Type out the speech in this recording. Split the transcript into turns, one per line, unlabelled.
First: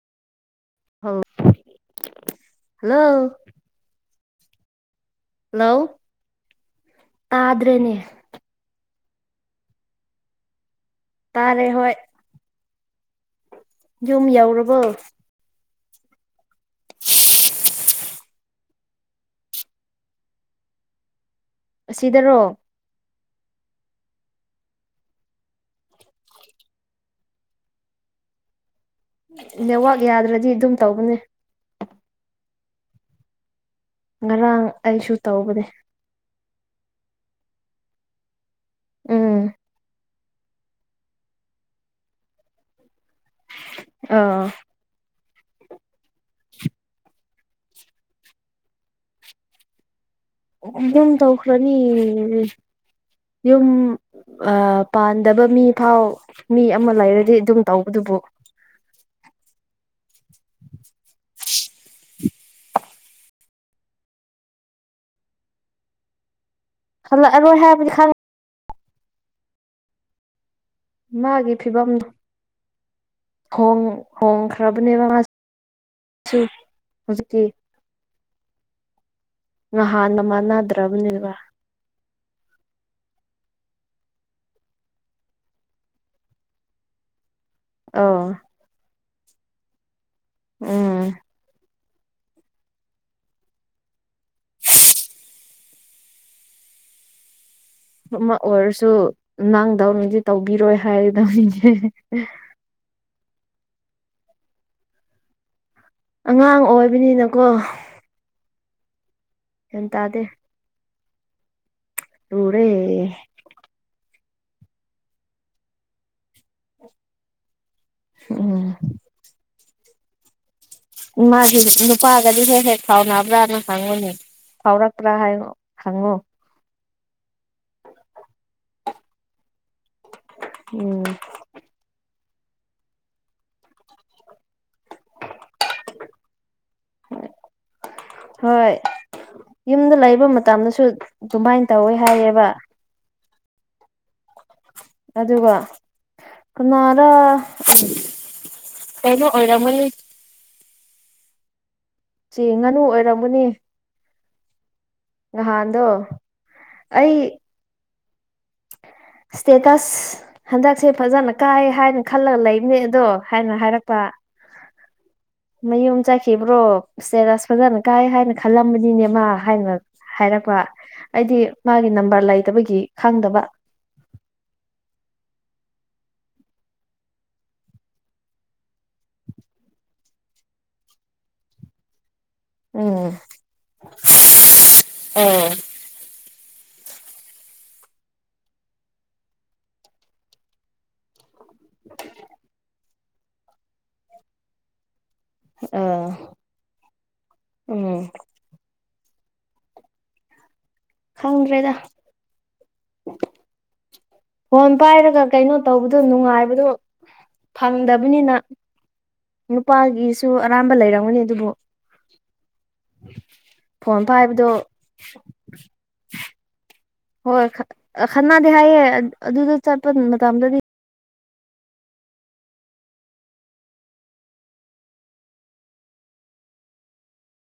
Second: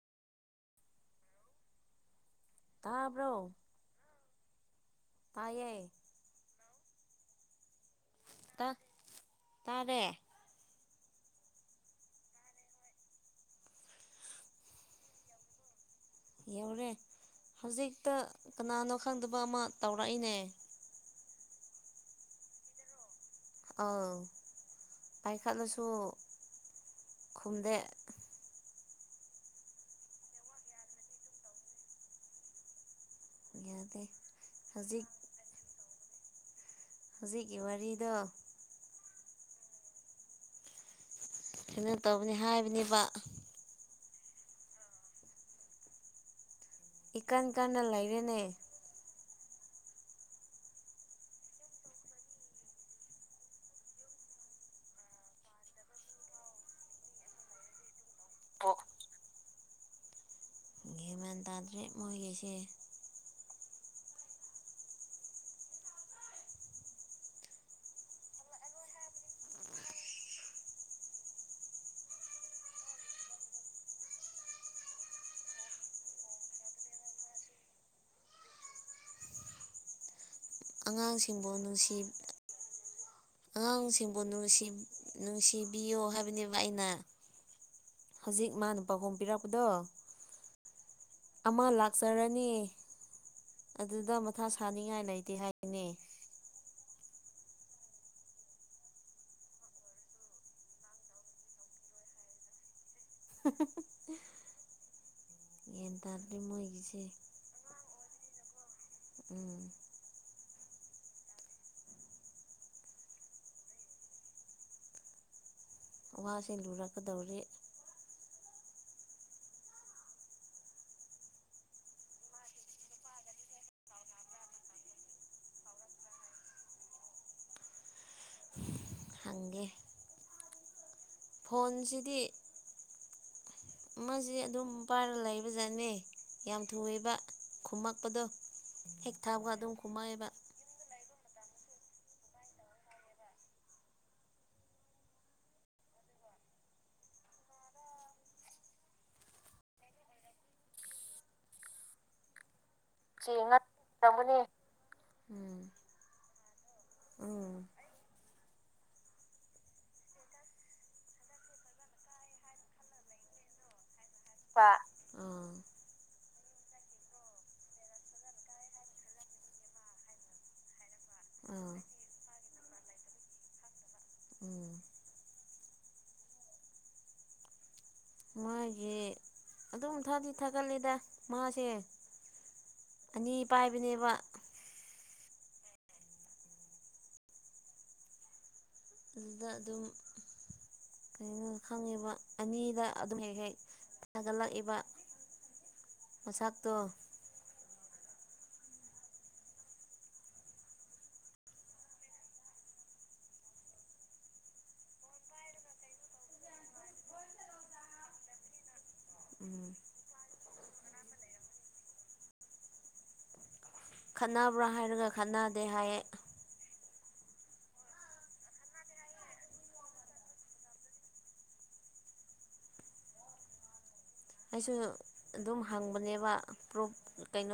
[inaudible] hello
ꯇꯥꯕ꯭ꯔꯣ ꯇꯥꯏꯌꯦ
hello ꯇꯥꯗ꯭ꯔꯦꯅꯦ
ꯇ ꯇꯥꯔꯦ
ꯇꯥꯔꯦ ꯍꯣꯏ ꯌꯨꯝ ꯌꯧꯔꯕꯣ
ꯌꯧꯔꯦ ꯍꯧꯖꯤꯛꯇ ꯀꯅꯥꯅꯣ ꯈꯪꯗꯕ ꯑꯃ ꯇꯧꯔꯛꯏꯅꯦ
ꯑꯁꯤꯗꯔꯣ
ꯑꯥꯎ ꯄꯥꯏꯈꯠꯂꯁꯨ ꯈꯨꯝꯗꯦ
ꯅꯦꯠꯋꯥꯛ ꯌꯥꯗ꯭ꯔꯗꯤ ꯑꯗꯨꯝ ꯇꯧꯕꯅꯦ
ꯌꯗ‌ꯦ
ꯉꯔꯥꯡ ꯑꯩꯁꯨ ꯇꯧꯕꯅꯦ
ꯍꯧꯖꯤꯛꯀꯤ ꯋꯥꯔꯤꯗ‌ꯣ
ꯎꯝ
ꯀꯩꯅꯣ ꯇꯧꯕꯅꯤ ꯍꯥꯏꯕꯅꯦꯕ
ꯑ
ꯏꯀꯥꯟ ꯀꯟꯅ ꯂꯩꯔꯦꯅꯦ
ꯗꯨꯝ ꯇꯧꯈ꯭ꯔꯅꯤ ꯌꯨꯝ ꯑꯥ ꯄꯥꯟꯗꯕ ꯃꯤ ꯐꯥꯎ ꯃꯤ ꯑꯃ ꯂꯩꯔꯗꯤ ꯑꯗꯨꯝ ꯇꯧꯕꯗꯨꯕꯨ
ꯒ꯭ꯌꯥꯟ ꯃꯥꯟ ꯇꯥꯗ꯭ꯔꯦ ꯃꯣꯏꯒꯤꯁꯦ
ꯍꯜꯂꯛꯑꯔꯣꯏ ꯍꯥꯏꯕꯗꯤ ꯈꯪ ꯃꯥꯒꯤ ꯐꯤꯕꯝ ꯍ‌ꯣꯡꯡ ꯍꯣꯡꯈ꯭ꯔꯕꯅꯦꯕ ꯃꯥ [unintelligible] ꯍꯧꯖꯤꯛꯀꯤ ꯃꯍꯥꯟ ꯃꯅꯥꯗ
ꯑꯉꯥꯡꯁꯤꯡꯕꯨ ꯅꯨꯡꯁꯤ
[inaudible]
ꯑꯉꯥꯡꯁꯤꯡꯕꯨ ꯅꯨꯡ ꯅꯨꯡꯁꯤꯕꯤꯌꯣ ꯍꯥꯏꯕꯅꯦꯕ ꯑꯩꯅ
ꯑꯧ
ꯍꯧꯖꯤꯛ ꯃꯥꯅ ꯄꯥꯎꯈꯨꯝ ꯄꯤꯔꯛꯄꯗꯣ
ꯎꯝ
ꯑꯃ ꯂꯥꯛꯆꯔꯅꯤ ꯑꯗꯨꯗ ꯃꯊꯥ ꯁꯥꯅꯤꯡꯉꯥꯏ ꯂꯩꯇꯦ ꯍꯥꯏꯕꯅꯤ
ꯑꯃ ꯑꯣꯏꯔꯁꯨ ꯅꯪꯗꯧꯅꯗꯤ ꯇꯧꯕꯤꯔꯣꯏ ꯍꯥꯏꯌꯦ ꯅꫭꯏꯁꯦ
[unintelligible] ꯌꯦꯟ
ꯑꯉꯥꯡ ꯑꯣꯏꯕꯅꯤꯅꯀꯣ
ꯎꯝ
ꯒ꯭ꯌꯥꯟ ꯇꯥꯗꯦ ꯂꯨꯔꯦ
ꯋꯥꯁꯦ ꯂꯨꯔꯛꯀꯗꯧꯔꯤ
ꯎꯝ ꯃꯥꯒꯤ ꯅꯨꯄꯥꯒꯗꯤ ꯍꯦꯛ-ꯍꯦꯛ ꯁꯥꯎꯅꯕ꯭ꯔꯥꯅ ꯍꯪꯉꯨꯅꯦ ꯐꯥꯎꯔꯛꯄ꯭ꯔꯥ ꯍꯥꯏꯌꫭ ꯍꯪꯉꯣ
ꯍꯪꯒꯦ
ꯎꯝ
ꯐꯣꯟꯁꯤꯗꯤ ꯑꯃꯥꯁꯤ ꯑꯗꯨꯝ ꯄꯥꯏꯔꯒ ꯂꯩꯕꯖꯥꯠꯅꯦ ꯌꯥꯝ ꯊꯨꯏꯕ ꯈꯨꯝꯃꯛꯄꯗꯣ
ꯍꯣꯏ
ꯑꯦꯛ ꯊꯥꯕꯒ ꯑꯗꯨꯝ
ꯌꯨꯝꯗ
ꯈꯨꯃꯥꯛ
ꯂꯩꯕ ꯃꯇꯝꯗꯁꯨ ꯑꯗꯨꯃꯥꯏꯅ ꯇꯧꯋꯦ ꯍꯥꯏꯌꯦꯕ ꯑꯗꯨꯒ ꯀꯅꯥꯔ ꯀꯩꯅꯣ ꯑꯣꯏꯔꯝꯒꯅꯤ ꯆꯦ ꯉꯅꯨ
ꯆꯦ ꯉꯅꯨ ꯑꫭꯏꯔꯝꯒꯅꯤ
ꯅꯍꯥꯟꯗꯣ ꯑꯩ
ꯎꯝ
ꯏꯁꯇꯦꯇꯁ ꯍꯟꯗꯛꯁꯦ ꯐꯖꯅ ꯀꯥꯏ ꯍꯥꯏꯅ ꯈꯜꯂꯒ ꯂꯩꯕꯅꯦ ꯑꯗꯣ ꯍꯥꯏꯅ ꯍꯥꯏꯔꯛꯄ
ꯄꯥ ꯎꯝ
ꯌꯨꯝ ꯆꯥꯏꯈꯤꯕ꯭ꯔꯣ ꯏꯁꯇꯦꯔꯁ ꯐꯖꯅ ꯀꯥꯏ ꯍꯥꯏꯅ ꯈꯜꯂꯝꯕꯅꯤꯅꯦ ꯃꯥ ꯍꯥꯏꯅ ꯍꯥꯏꯔꯛꯄ ꯑꯩꯗꯤ ꯃꯥꯒꯤ ꯅꯝꯕꯔ ꯂꯩꯇꯕꯒꯤ ꯈꯪꯗꯕ
ꯎꯝ ꯃꯥꯒꯤ ꯑꯗꯨꯝ ꯊꯥꯗꯤ ꯊꯥꯒꯠꯂꯦꯗ ꯃꯥꯁꯦ
ꯎꯝ
ꯑꯅꯤ ꯄꯥꯏꯕꯅꯦꯕ
ꯑꯣ
ꯑꯗꯨꯗ ꯑꯗꯨꯝ ꯀꯩꯅꯣ ꯈꯪꯉꯤꯕ ꯑꯅꯤꯗꯥ ꯑꯗꯨꯝ ꯍꯦꯛ ꯍꯦꯛ ꯊꯥꯒꯠꯂꯛꯏꯕ
ꯑꯥ
ꯃꯆꯥꯛꯇꫭ
ꯎꯝ ꯈꯪꯗ꯭ꯔꯦꯗ ꯐꯣꯟ ꯄꯥꯏꯔꯒ ꯀꯩꯅꯣ ꯇꯧꯕꯗꯣ ꯅꯨꯡꯉꯥꯏꯕꯗꯣ ꯐꯪꯗꯕꯅꯤꯅ
ꯎꯝ
ꯅꯨꯄꯥꯒꯤꯁꯨ ꯑꯔꯥꯟꯕ ꯂꯩꯔꯝꯒꯅꯤ ꯑꯗꯨꯕꯨ ꯐꯣꯟ ꯄꯥꯏꯕꯗꯣ
ꯈꯠꯅꯕ꯭ꯔꯥ ꯍꯥꯏꯔꯒ ꯈꯠꯅꯗꯦ ꯍꯥꯏꯌꯦ
ꯍꯣꯏ ꯈꯅꯥꯗꯤ ꯍꯥꯏꯌꯦ ꯑꯗꯨꯗ ꯆꯠꯄ ꯃꯇꯝꯗꯗꯤ
ꯑꯩꯁꯨ ꯑꯗꯨꯝ ꯍꯪꯕꯅꯦꯕ ꯄꯨꯔꯞ ꯀꯩꯅꯣ